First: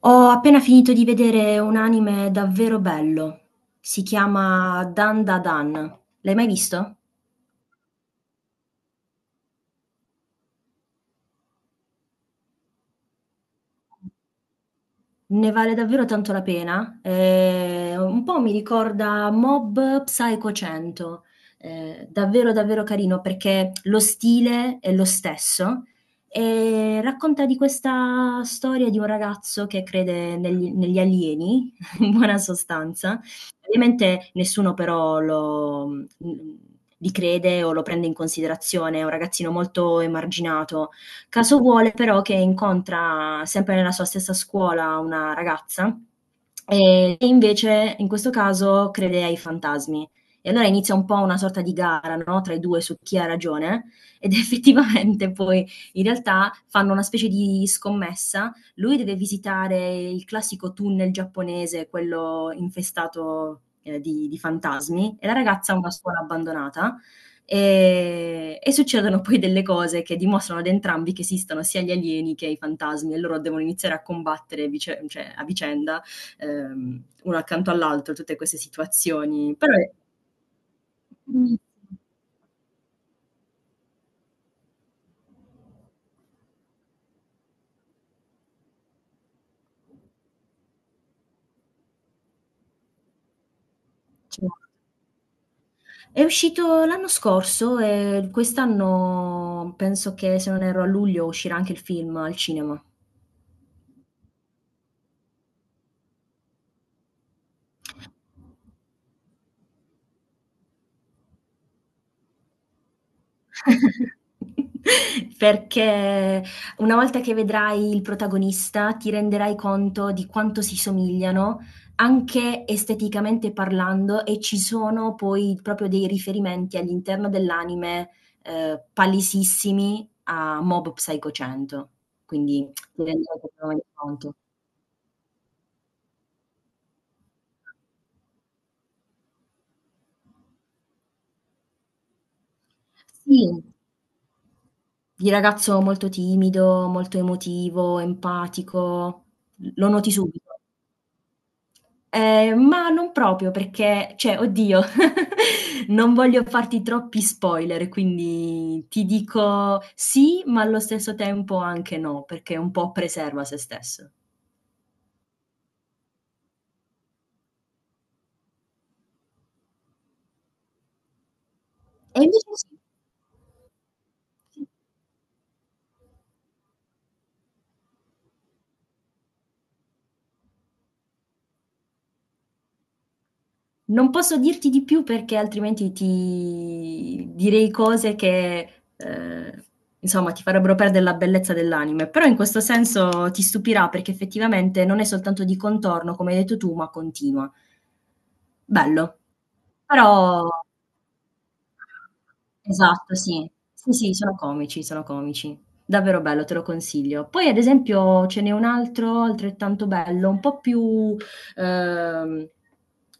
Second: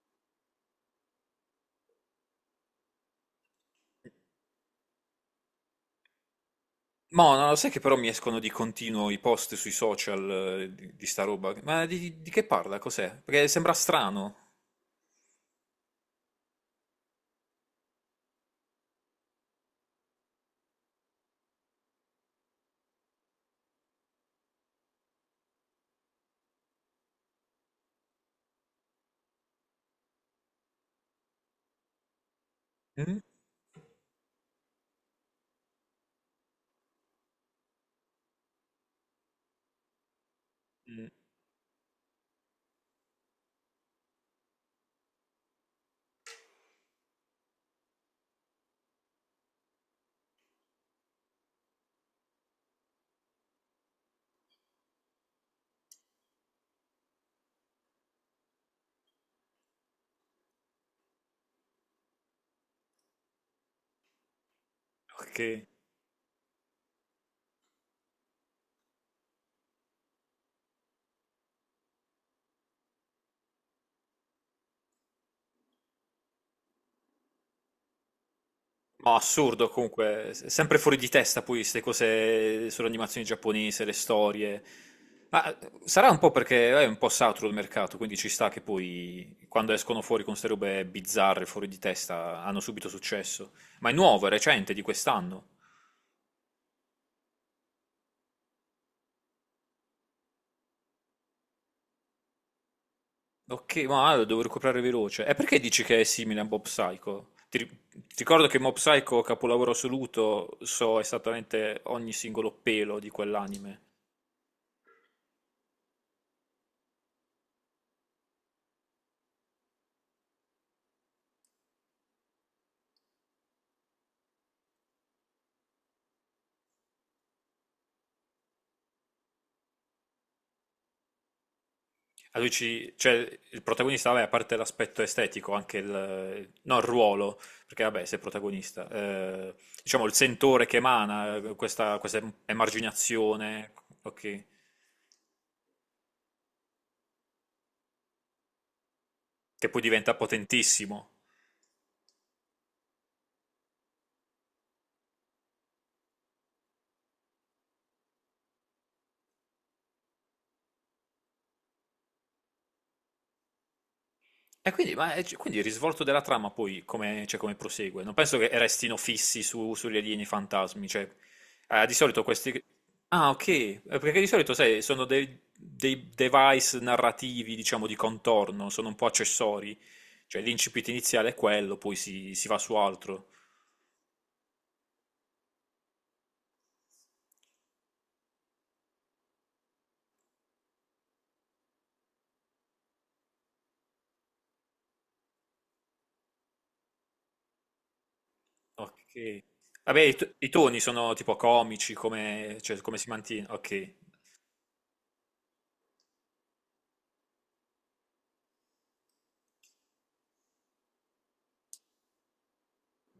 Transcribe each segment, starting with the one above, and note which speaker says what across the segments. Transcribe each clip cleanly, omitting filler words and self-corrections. Speaker 1: Ho appena finito di vedere un anime davvero bello. Si chiama Dandadan. L'hai mai visto?
Speaker 2: Mò, no, no, sai che però mi escono di continuo i post sui social di sta roba? Ma di che parla? Cos'è? Perché sembra strano.
Speaker 1: Ne vale davvero tanto la pena. Un po' mi ricorda Mob Psycho 100. Davvero, davvero carino perché lo stile è lo stesso e racconta di questa storia di un ragazzo che crede negli alieni, in buona
Speaker 2: Mm?
Speaker 1: sostanza. Ovviamente nessuno però li crede o lo prende in considerazione, è un ragazzino molto emarginato.
Speaker 2: Mm,
Speaker 1: Caso vuole però che incontra sempre nella sua stessa scuola una ragazza e invece in questo caso crede ai fantasmi. E allora inizia un po' una sorta di gara, no, tra i due su chi ha ragione ed effettivamente poi in realtà fanno una specie di scommessa. Lui deve visitare il classico tunnel giapponese, quello infestato, di fantasmi e la
Speaker 2: ok.
Speaker 1: ragazza ha una scuola abbandonata e succedono poi delle cose che dimostrano ad entrambi che esistono sia gli alieni che i fantasmi e loro devono iniziare a combattere cioè, a vicenda, uno accanto all'altro, tutte queste
Speaker 2: No,
Speaker 1: situazioni.
Speaker 2: assurdo
Speaker 1: Però è
Speaker 2: comunque. Sempre fuori di testa poi
Speaker 1: bellissimo.
Speaker 2: queste cose sull'animazione giapponese, le storie. Ma sarà un po' perché è un po' saturo il mercato, quindi ci sta che poi quando escono fuori con queste robe bizzarre, fuori di testa, hanno subito successo. Ma è nuovo, è
Speaker 1: Cioè,
Speaker 2: recente, di quest'anno.
Speaker 1: è uscito l'anno scorso e quest'anno penso che, se non erro, a luglio uscirà anche il film al cinema.
Speaker 2: Ok, ma lo devo recuperare veloce. E perché dici che è simile a Mob Psycho? Ti ricordo che Mob Psycho, capolavoro assoluto, so esattamente ogni singolo pelo di quell'anime.
Speaker 1: Perché una volta che vedrai il protagonista, ti renderai conto di quanto si somigliano, anche esteticamente parlando, e ci sono poi proprio dei riferimenti all'interno dell'anime, palesissimi a Mob Psycho 100.
Speaker 2: A lui
Speaker 1: Quindi
Speaker 2: ci,
Speaker 1: ti
Speaker 2: cioè,
Speaker 1: renderai
Speaker 2: il
Speaker 1: totalmente
Speaker 2: protagonista, vabbè, a
Speaker 1: conto.
Speaker 2: parte l'aspetto estetico, anche il, no, il ruolo, perché vabbè, sei protagonista, diciamo il sentore che emana, questa
Speaker 1: Sì,
Speaker 2: emarginazione, ok,
Speaker 1: di ragazzo molto timido, molto emotivo, empatico,
Speaker 2: che
Speaker 1: l
Speaker 2: poi
Speaker 1: lo noti
Speaker 2: diventa
Speaker 1: subito.
Speaker 2: potentissimo.
Speaker 1: Ma non proprio perché cioè oddio, non voglio farti troppi spoiler, quindi ti dico sì, ma allo stesso tempo anche no, perché un po' preserva se stesso.
Speaker 2: E quindi, ma, quindi il risvolto della trama poi come, cioè, come prosegue? Non penso che restino fissi sugli alieni fantasmi, cioè, di
Speaker 1: E
Speaker 2: solito
Speaker 1: invece
Speaker 2: questi...
Speaker 1: sì,
Speaker 2: Ah, ok, perché di solito, sai, sono dei device narrativi, diciamo, di contorno, sono un po' accessori, cioè l'incipit iniziale è quello, poi si va su altro.
Speaker 1: non posso dirti di più perché altrimenti ti direi cose che, insomma ti farebbero perdere la bellezza dell'anime, però in questo senso ti stupirà perché effettivamente non è soltanto di contorno, come hai detto tu, ma continua. Bello.
Speaker 2: Ok. Vabbè, i
Speaker 1: Però.
Speaker 2: toni sono tipo comici, come, cioè, come si
Speaker 1: Esatto,
Speaker 2: mantiene...
Speaker 1: sì. Sì,
Speaker 2: Ok.
Speaker 1: sì, sono comici, sono comici. Davvero bello, te lo consiglio. Poi ad esempio ce n'è un altro altrettanto bello, ehm,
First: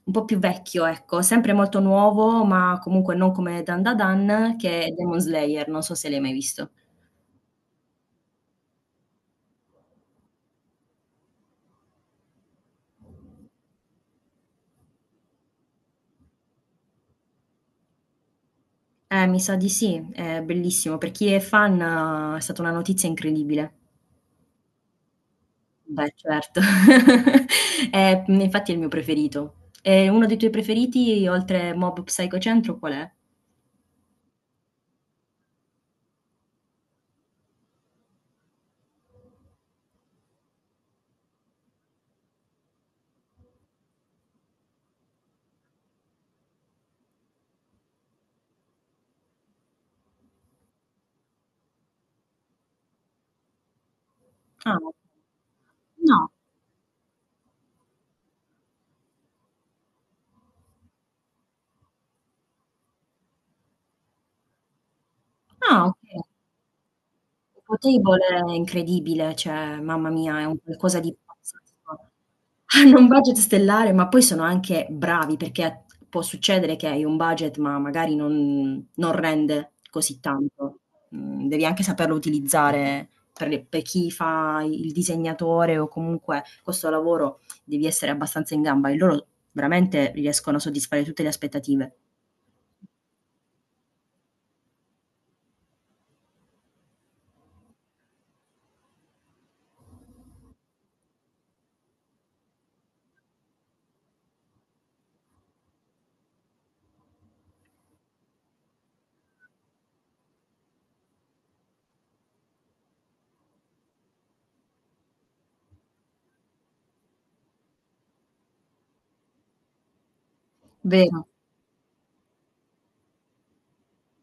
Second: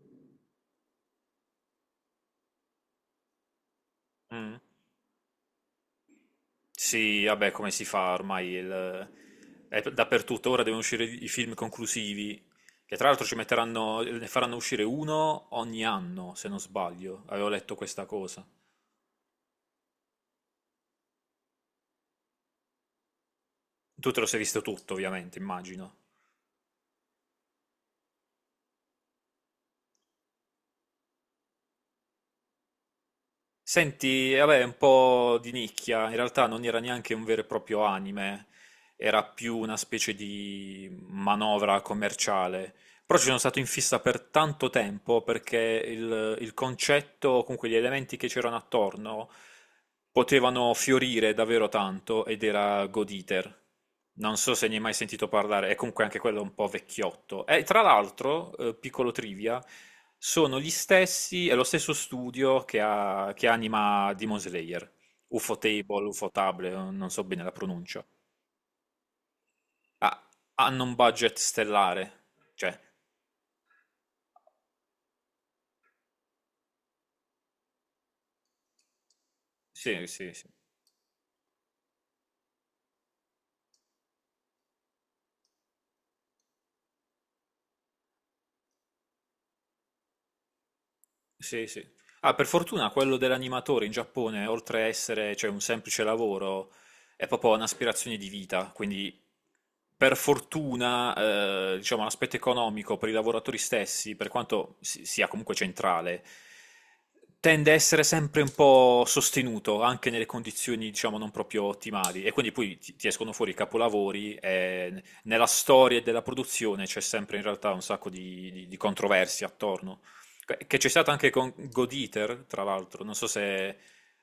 Speaker 1: un po' più vecchio, ecco, sempre molto nuovo, ma comunque non come Dan Da
Speaker 2: Mm.
Speaker 1: Dan, che è Demon Slayer, non so se l'hai mai visto.
Speaker 2: Sì, vabbè, come si fa ormai? È dappertutto. Ora devono uscire i film conclusivi, che tra l'altro ci metteranno, ne faranno uscire uno ogni anno, se non sbaglio. Avevo letto questa cosa.
Speaker 1: Mi sa di sì, è bellissimo. Per chi è fan è stata una notizia incredibile.
Speaker 2: Tu te lo sei visto tutto, ovviamente, immagino.
Speaker 1: Beh, certo. Infatti è il mio preferito. E uno dei tuoi preferiti oltre Mob Psycho 100 qual è?
Speaker 2: Senti, vabbè, è un po' di nicchia. In realtà non era neanche un vero e proprio anime, era più una specie di manovra commerciale. Però ci sono stato in fissa per tanto tempo perché il concetto, o comunque gli elementi che c'erano attorno, potevano fiorire davvero tanto ed era God Eater. Non so se ne
Speaker 1: Ah.
Speaker 2: hai mai sentito parlare, è comunque anche
Speaker 1: No.
Speaker 2: quello un po' vecchiotto. E tra l'altro, piccolo trivia, sono gli stessi, è lo stesso studio che anima Demon Slayer, UFO
Speaker 1: Ah,
Speaker 2: Table,
Speaker 1: okay.
Speaker 2: UFO Table, non so bene la pronuncia.
Speaker 1: Potable è incredibile, cioè mamma
Speaker 2: Ah,
Speaker 1: mia, è un
Speaker 2: hanno un
Speaker 1: qualcosa di
Speaker 2: budget
Speaker 1: pazzesco.
Speaker 2: stellare, cioè,
Speaker 1: Hanno un budget stellare, ma poi sono anche bravi, perché può succedere che hai un budget, ma magari non rende
Speaker 2: sì,
Speaker 1: così
Speaker 2: sì, sì.
Speaker 1: tanto. Devi anche saperlo utilizzare per chi fa il disegnatore o comunque questo lavoro devi essere abbastanza in gamba e loro veramente riescono a soddisfare tutte le
Speaker 2: Sì, sì.
Speaker 1: aspettative.
Speaker 2: Ah, per fortuna quello dell'animatore in Giappone, oltre a essere, cioè, un semplice lavoro, è proprio un'aspirazione di vita. Quindi, per fortuna, diciamo, l'aspetto economico per i lavoratori stessi, per quanto sia comunque centrale, tende a essere sempre un po' sostenuto, anche nelle condizioni, diciamo, non proprio ottimali. E quindi poi ti escono fuori i capolavori e nella storia della produzione c'è sempre in realtà un sacco di controversie attorno. Che c'è stato
Speaker 1: Vero.
Speaker 2: anche con God Eater, tra l'altro. Non so se...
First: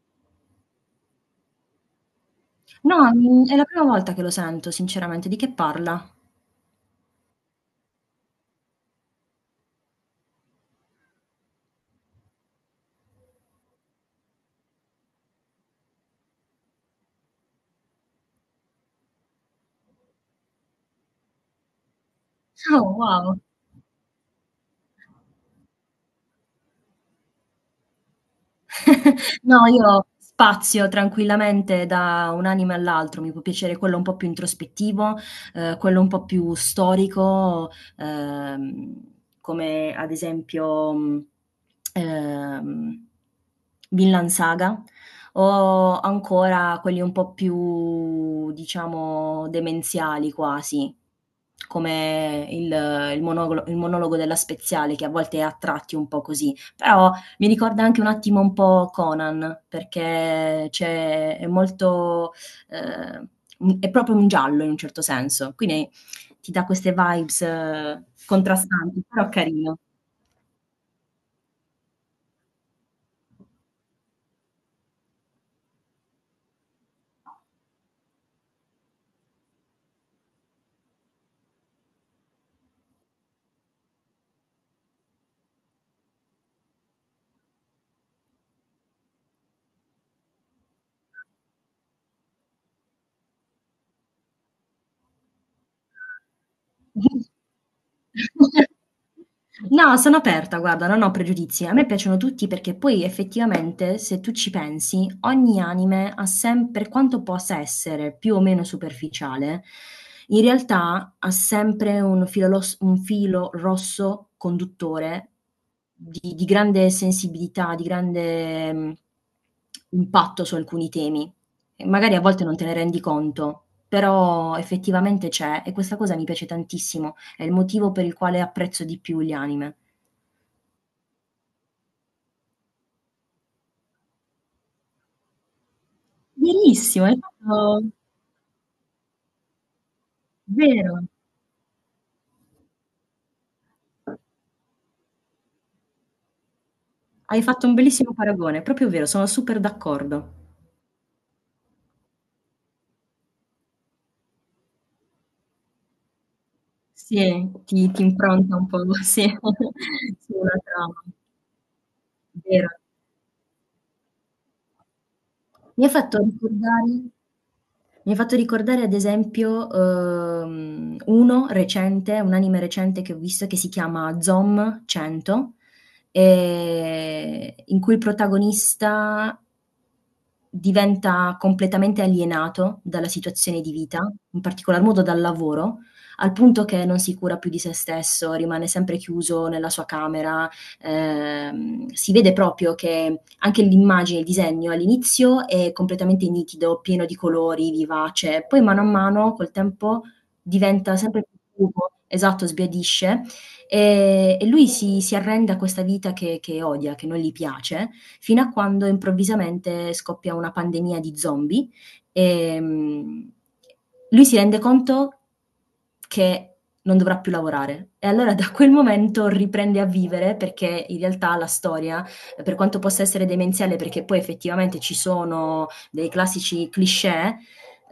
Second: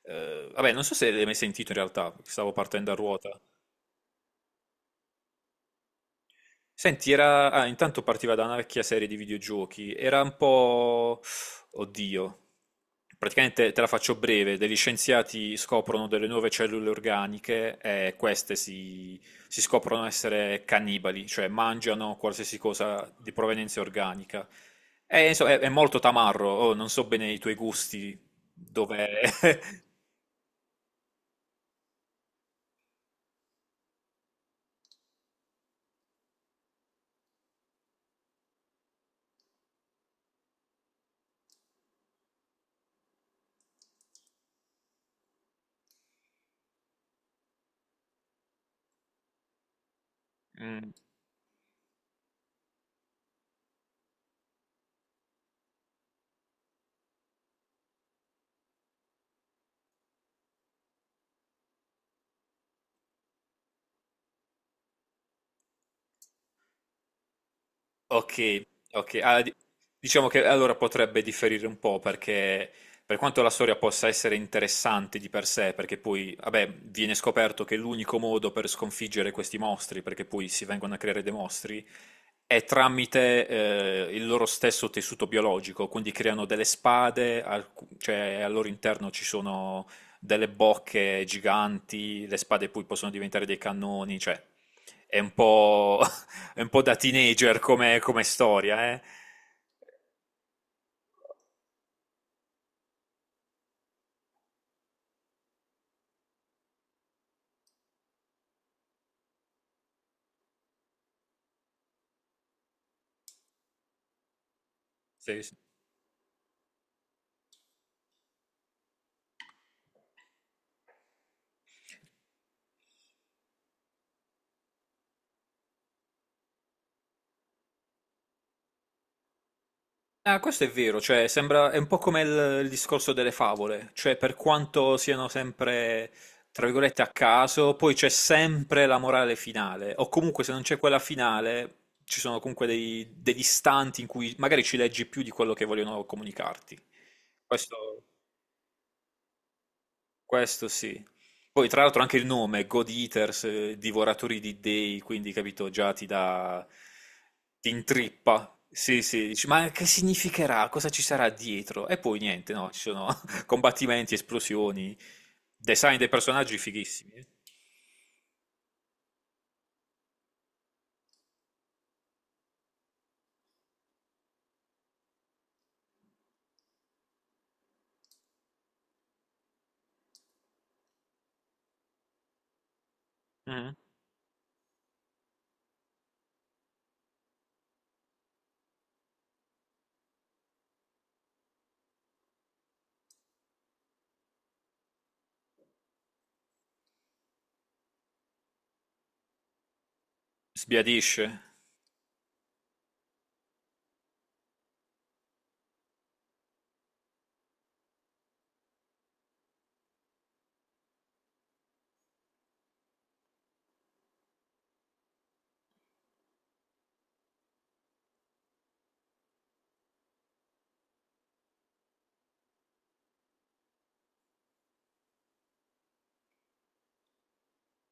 Speaker 2: vabbè, non so se l'hai mai sentito in realtà, stavo partendo a
Speaker 1: No,
Speaker 2: ruota.
Speaker 1: è la prima volta che lo sento sinceramente. Di che parla?
Speaker 2: Senti, era... ah, intanto partiva da una vecchia serie di videogiochi, era un po'... Oddio, praticamente te la faccio breve, degli scienziati scoprono delle nuove cellule organiche e queste si scoprono essere cannibali, cioè mangiano qualsiasi
Speaker 1: Oh,
Speaker 2: cosa di
Speaker 1: wow.
Speaker 2: provenienza organica. E, insomma, è molto tamarro, oh, non so bene i tuoi gusti, dove...
Speaker 1: No, io spazio tranquillamente da un anime all'altro. Mi può piacere quello un po' più introspettivo, quello un po' più storico, uhm, come ad esempio, ehm, Vinland Saga, o ancora quelli un po' più, diciamo, demenziali quasi, come il monologo della Speziale, che a volte è a tratti un po' così, però mi ricorda anche un attimo un po' Conan, perché c'è è molto ehm, è proprio un giallo in un certo senso, quindi ti dà queste vibes
Speaker 2: Ok,
Speaker 1: contrastanti,
Speaker 2: ok.
Speaker 1: però carino.
Speaker 2: Diciamo che allora potrebbe differire un po' perché per quanto la storia possa essere interessante di per sé, perché poi, vabbè, viene scoperto che l'unico modo per sconfiggere questi mostri, perché poi si vengono a creare dei mostri, è tramite il loro stesso tessuto biologico, quindi creano delle spade, cioè al loro interno ci sono delle bocche giganti, le spade poi possono diventare dei cannoni, cioè è un po', è un po' da teenager come, come storia, eh?
Speaker 1: No, sono aperta, guarda, non ho pregiudizi. A me piacciono tutti perché poi effettivamente, se tu ci pensi, ogni anime ha sempre, per quanto possa essere più o meno superficiale, in realtà ha sempre un filo rosso conduttore
Speaker 2: Sì, sì.
Speaker 1: di grande sensibilità, di grande impatto su alcuni temi. E magari a volte non te ne rendi conto, però effettivamente c'è e questa cosa mi piace tantissimo. È il motivo per il quale apprezzo di più gli anime.
Speaker 2: Ah, questo è vero, cioè sembra, è un po' come il discorso delle favole, cioè per quanto siano sempre, tra virgolette,
Speaker 1: Verissimo,
Speaker 2: a
Speaker 1: hai
Speaker 2: caso,
Speaker 1: fatto
Speaker 2: poi c'è sempre la morale finale, o comunque se non c'è quella
Speaker 1: vero.
Speaker 2: finale, ci sono comunque degli istanti in cui magari ci leggi più di quello che vogliono comunicarti.
Speaker 1: Hai fatto un
Speaker 2: Questo...
Speaker 1: bellissimo paragone, è proprio vero, sono super d'accordo.
Speaker 2: Questo sì. Poi tra l'altro anche il nome, God Eaters, divoratori di dei, quindi capito, già ti dà,
Speaker 1: Sì,
Speaker 2: ti
Speaker 1: ti
Speaker 2: intrippa.
Speaker 1: impronta un po'
Speaker 2: Sì,
Speaker 1: sì,
Speaker 2: sì, dici, ma che
Speaker 1: sì una
Speaker 2: significherà? Cosa ci
Speaker 1: trama,
Speaker 2: sarà dietro? E poi niente, no,
Speaker 1: vero.
Speaker 2: ci sono combattimenti, esplosioni,
Speaker 1: Mi hai
Speaker 2: design dei
Speaker 1: fatto
Speaker 2: personaggi
Speaker 1: ricordare
Speaker 2: fighissimi. Eh.
Speaker 1: mi hai fatto ricordare ad esempio, uno recente, un anime recente che ho visto che si chiama Zom 100, in cui il protagonista diventa completamente alienato dalla situazione di
Speaker 2: Mm.
Speaker 1: vita, in particolar modo dal lavoro, al punto che non si cura più di se stesso, rimane sempre chiuso nella sua camera, si vede proprio che anche l'immagine, il disegno all'inizio è completamente nitido, pieno di colori, vivace, poi mano a mano col tempo diventa
Speaker 2: Sbiadisce.
Speaker 1: sempre più cupo. Esatto, sbiadisce, e lui si arrende a questa vita che odia, che non gli piace fino a quando improvvisamente scoppia una pandemia di zombie e lui si rende conto che non dovrà più lavorare. E allora da quel momento riprende a vivere perché in realtà la storia, per quanto possa essere demenziale, perché poi effettivamente ci sono dei classici cliché,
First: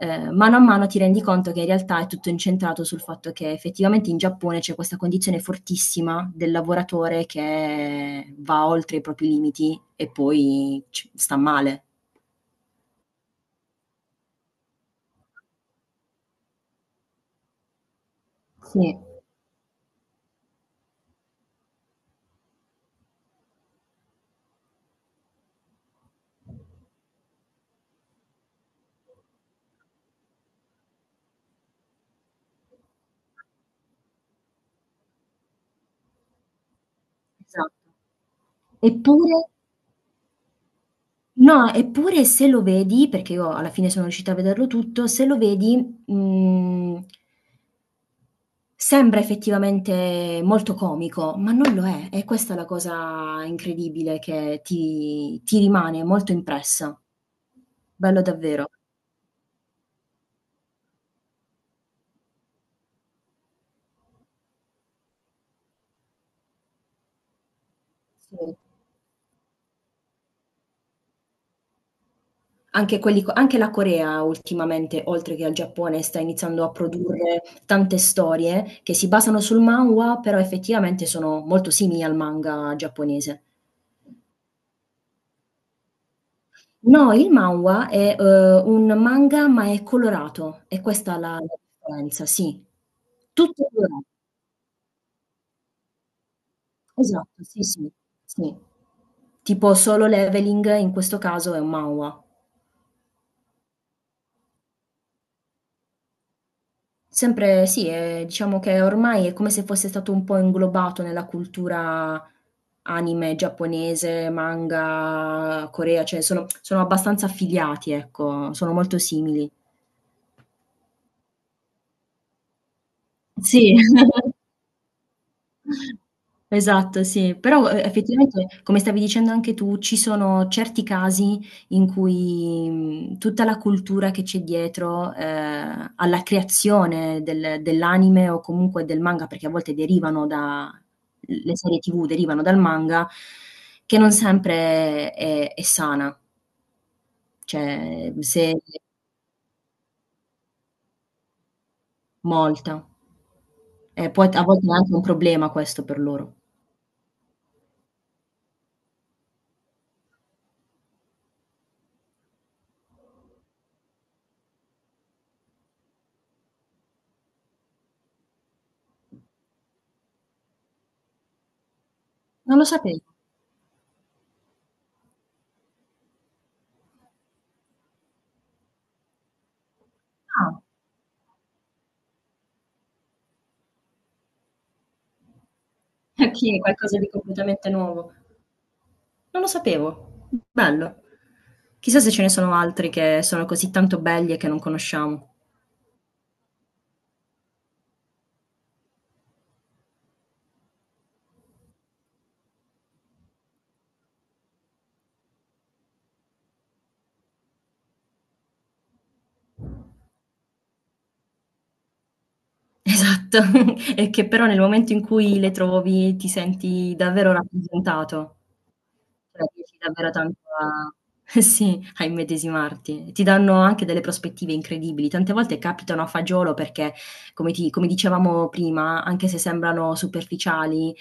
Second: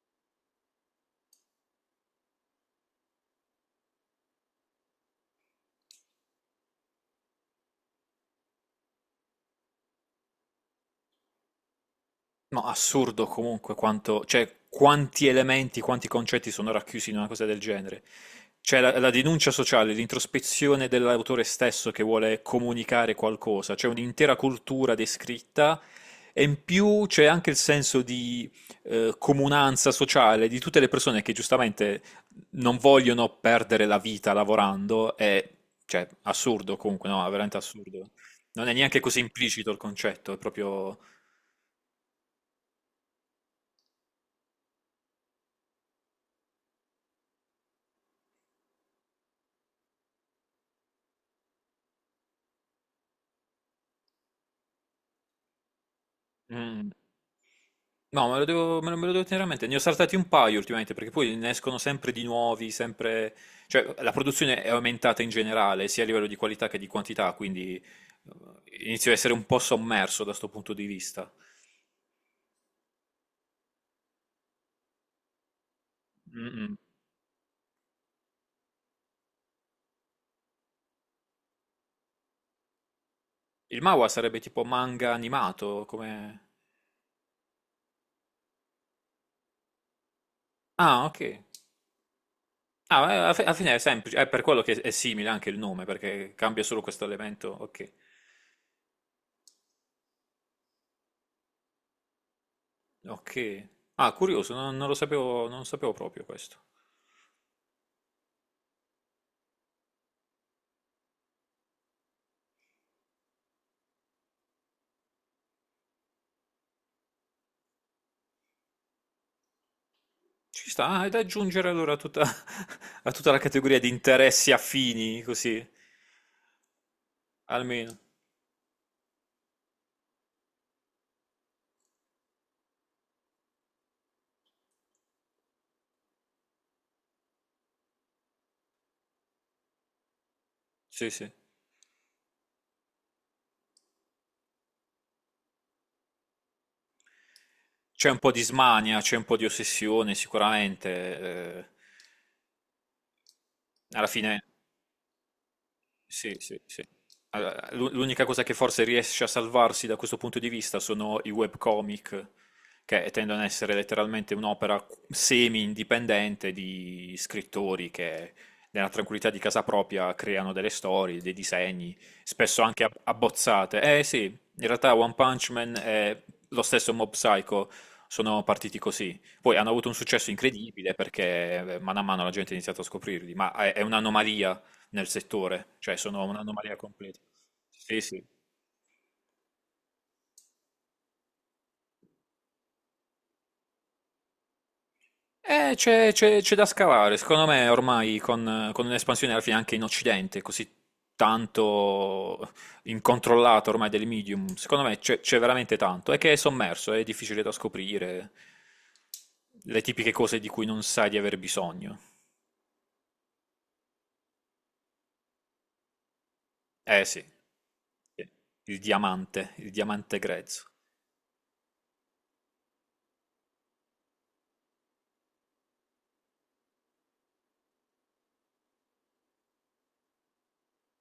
Speaker 1: mano a mano ti rendi conto che in realtà è tutto incentrato sul fatto che effettivamente in Giappone c'è questa condizione fortissima del lavoratore che va oltre i propri limiti e poi sta male.
Speaker 2: No, assurdo comunque quanto, cioè, quanti elementi, quanti concetti sono racchiusi in una cosa del genere. C'è
Speaker 1: Sì,
Speaker 2: la denuncia sociale, l'introspezione dell'autore stesso che vuole comunicare qualcosa, c'è un'intera cultura descritta e in più c'è anche il senso di comunanza sociale di tutte le persone che giustamente non vogliono perdere la vita lavorando, è cioè, assurdo comunque, no, è veramente
Speaker 1: esatto.
Speaker 2: assurdo. Non è neanche così
Speaker 1: Eppure
Speaker 2: implicito il concetto, è proprio...
Speaker 1: no, eppure se lo vedi, perché io alla fine sono riuscita a vederlo tutto, se lo vedi, mhmm sembra effettivamente molto comico, ma non lo è. È questa è la cosa incredibile che ti rimane molto
Speaker 2: Mm.
Speaker 1: impressa. Bello
Speaker 2: No,
Speaker 1: davvero.
Speaker 2: me lo devo tenere a mente. Ne ho saltati un paio ultimamente perché poi ne escono sempre di nuovi, sempre... Cioè, la produzione è aumentata in generale, sia a livello di qualità che di quantità, quindi
Speaker 1: Sì.
Speaker 2: inizio a essere un po' sommerso da sto punto di vista.
Speaker 1: Anche quelli co anche la Corea ultimamente, oltre che al Giappone, sta
Speaker 2: Mm,
Speaker 1: iniziando a
Speaker 2: mm.
Speaker 1: produrre tante storie che si basano sul manhwa, però effettivamente sono molto simili al manga giapponese.
Speaker 2: Il manhwa sarebbe tipo manga animato, come...
Speaker 1: No, il manhwa è, un manga, ma è colorato. È
Speaker 2: Ah,
Speaker 1: questa è
Speaker 2: ok.
Speaker 1: la differenza, sì.
Speaker 2: Ah, alla
Speaker 1: Tutto
Speaker 2: fine è
Speaker 1: colora
Speaker 2: semplice, è per quello che è simile anche il nome, perché cambia solo questo
Speaker 1: Esatto,
Speaker 2: elemento.
Speaker 1: sì, sì,
Speaker 2: Ok.
Speaker 1: sì. Tipo Solo Leveling in questo caso è un manhwa.
Speaker 2: Ok. Ah, curioso, non lo sapevo, non sapevo proprio questo.
Speaker 1: Sempre sì, diciamo che ormai è come se fosse stato un po' inglobato nella cultura anime giapponese, manga, Corea, cioè sono abbastanza affiliati, ecco, sono molto simili.
Speaker 2: Ci sta, ah, è da aggiungere allora a tutta, a tutta la
Speaker 1: Sì.
Speaker 2: categoria di interessi affini, così,
Speaker 1: Esatto, sì. Però,
Speaker 2: almeno.
Speaker 1: effettivamente, come stavi dicendo anche tu, ci sono certi casi in cui, tutta la cultura che c'è dietro, alla creazione dell'anime o comunque del manga, perché a volte derivano da
Speaker 2: Sì, sì.
Speaker 1: l le serie TV derivano dal manga, che non sempre è sana,
Speaker 2: C'è
Speaker 1: cioè
Speaker 2: un po' di
Speaker 1: se
Speaker 2: smania, c'è un po' di ossessione, sicuramente. Eh,
Speaker 1: molta. E
Speaker 2: alla
Speaker 1: poi t
Speaker 2: fine.
Speaker 1: a volte è anche un problema questo per
Speaker 2: Sì,
Speaker 1: loro.
Speaker 2: sì, sì. Allora, l'unica cosa che forse riesce a salvarsi da questo punto di vista sono i webcomic, che tendono ad essere letteralmente un'opera semi-indipendente di scrittori che nella tranquillità di casa propria creano delle storie, dei disegni,
Speaker 1: Non
Speaker 2: spesso
Speaker 1: lo
Speaker 2: anche
Speaker 1: sapevo.
Speaker 2: abbozzate. Eh sì, in realtà One Punch Man e lo stesso Mob Psycho sono partiti così. Poi hanno avuto un successo
Speaker 1: Ah.
Speaker 2: incredibile perché mano a mano la gente ha iniziato a scoprirli, ma è un'anomalia nel settore, cioè sono
Speaker 1: Okay,
Speaker 2: un'anomalia
Speaker 1: qualcosa di
Speaker 2: completa.
Speaker 1: completamente
Speaker 2: Sì,
Speaker 1: nuovo.
Speaker 2: sì.
Speaker 1: Non lo sapevo. Bello. Chissà se ce ne sono altri che sono così tanto belli e che non conosciamo.
Speaker 2: C'è da scavare, secondo me ormai con un'espansione alla fine anche in Occidente, così tanto incontrollata ormai del medium, secondo me c'è veramente tanto, è che è sommerso, è difficile da scoprire, le tipiche cose di cui non sai di aver bisogno.
Speaker 1: Esatto, e che però nel momento in cui le trovi ti senti
Speaker 2: Eh sì,
Speaker 1: davvero
Speaker 2: sì.
Speaker 1: rappresentato.
Speaker 2: Il
Speaker 1: Cioè
Speaker 2: diamante, il
Speaker 1: riesci davvero
Speaker 2: diamante
Speaker 1: tanto
Speaker 2: grezzo.
Speaker 1: a eh sì, a immedesimarti. Ti danno anche delle prospettive incredibili. Tante volte capitano a fagiolo perché, come ti come dicevamo prima, anche se sembrano superficiali,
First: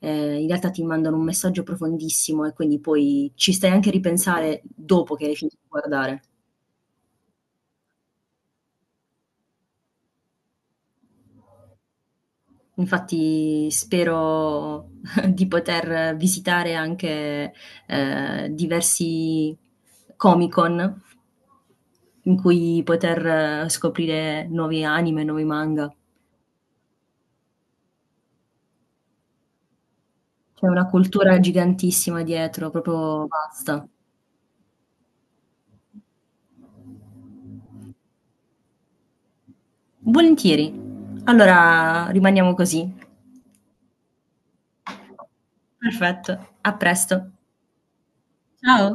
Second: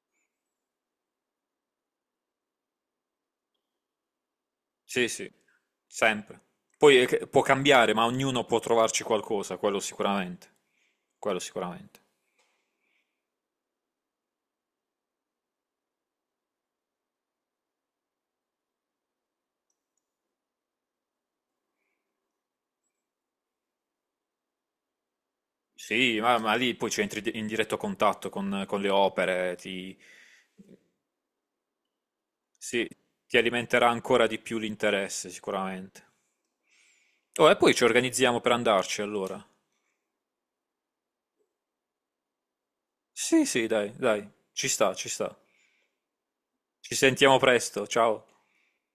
Speaker 1: in realtà ti mandano un messaggio profondissimo e quindi poi ci stai anche a ripensare
Speaker 2: Sì,
Speaker 1: dopo che
Speaker 2: sì,
Speaker 1: hai finito di guardare.
Speaker 2: sempre. Poi può cambiare, ma ognuno può trovarci qualcosa, quello sicuramente. Quello sicuramente.
Speaker 1: Infatti spero di poter visitare anche, diversi Comic-Con in cui poter scoprire nuovi anime, nuovi manga.
Speaker 2: Sì, ma lì poi ci entri in diretto contatto con le opere, ti,
Speaker 1: C'è una cultura gigantissima dietro,
Speaker 2: sì,
Speaker 1: proprio
Speaker 2: ti
Speaker 1: vasta.
Speaker 2: alimenterà ancora di più l'interesse, sicuramente. Oh, e poi ci organizziamo per andarci, allora.
Speaker 1: Volentieri. Allora rimaniamo così.
Speaker 2: Sì, sì, dai, dai, ci sta, ci sta.
Speaker 1: Perfetto, a
Speaker 2: Ci
Speaker 1: presto.
Speaker 2: sentiamo presto, ciao.
Speaker 1: Ciao.